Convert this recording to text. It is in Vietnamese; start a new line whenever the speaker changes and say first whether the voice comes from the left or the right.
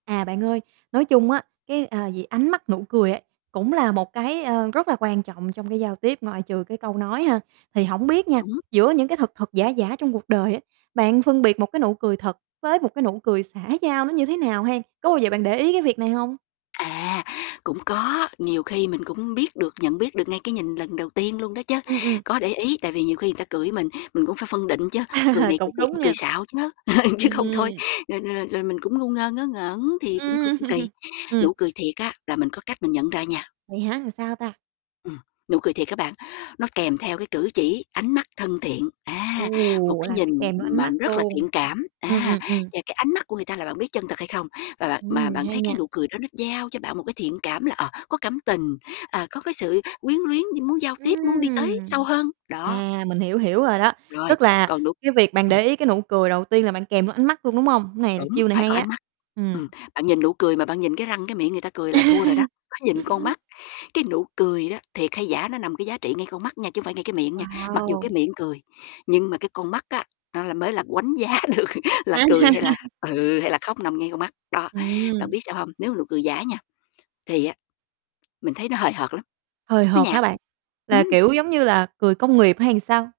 right: À, bạn ơi, nói chung á cái, à, gì ánh mắt, nụ cười ấy cũng là một cái, ơ, rất là quan trọng trong cái giao tiếp, ngoại trừ cái câu nói ha. Thì hổng biết nha,
left: Đúng.
right: giữa những cái thật thật giả giả trong cuộc đời á bạn phân biệt một cái nụ cười thật với một cái nụ cười xã giao nó như thế nào hen, có bao giờ bạn để ý cái việc này hông?
left: À, cũng có. Nhiều khi mình cũng biết được, nhận biết được ngay cái nhìn lần đầu tiên luôn đó chứ,
right: Ừm, ừm.
left: có để ý. Tại vì nhiều khi người ta cười với mình mình cũng phải phân định chứ, cười này cười
right: Cũng
left: thiệt
right: đúng
left: hay cười
right: nha.
left: xạo chứ, chứ
right: Ừm.
left: không thôi, rồi rồi rồi rồi rồi mình cũng ngu ngơ, ngớ ngẩn thì cũng cũng
right: Ừm,
left: cũng kỳ.
right: ừm.
left: Nụ cười thiệt á là mình có cách mình nhận ra nha.
right: Vậy hả, làm sao ta?
left: Ừm, nụ cười thiệt á bạn, nó kèm theo cái cử chỉ, ánh mắt thân thiện,
right: Ừ,
left: a, một cái
right: là
left: nhìn
right: phải kèm theo ánh
left: mà
right: mắt
left: rất là
right: luôn.
left: thiện cảm,
right: Ừm,
left: a,
right: ừm, ừm.
left: và cái ánh mắt của người ta là bạn biết chân thật hay không. Và bạn mà
right: Ừm,
left: bạn
right: hay
left: thấy cái
right: nha.
left: nụ cười đó nó gieo cho bạn một cái thiện cảm là, ờ, có cảm tình, à, có cái sự quyến luyến d muốn giao tiếp, muốn đi tới sâu
right: Ừm!
left: hơn, đó.
right: À, mình hiểu hiểu rồi đó.
left: Rồi,
right: Tức là
left: còn nụ
right: cái việc bạn
left: ừm.
right: để ý cái nụ cười đầu tiên là bạn kèm theo ánh mắt luôn, đúng hông? Cái này là
left: Đúng,
right: chiêu này
left: phải
right: hay
left: có
right: á,
left: ánh mắt.
right: ừm.
left: Ừm, bạn nhìn nụ cười mà bạn nhìn cái răng cái miệng người ta cười là thua rồi đó, phải nhìn con mắt. Cái nụ cười đó, thiệt hay giả nó nằm cái giá trị ngay con mắt nha, chứ hông phải ngay cái miệng nha. Mặc dù
right: Wow.
left: cái miệng cười, nhưng mà cái con mắt á nó là mới là đánh giá được là cười hay là ừ, hay là khóc, nằm ngay con mắt. Đó, bạn
right: Ừm.
left: biết sao hông, nếu mà nụ cười giả nha, thì á mình thấy nó hời hợt lắm,
right: Hời
left: nó
right: hợt hả
left: nhạt,
right: bạn? Là,
left: ừm.
right: kiểu, giống như là cười công nghiệp hay làm sao?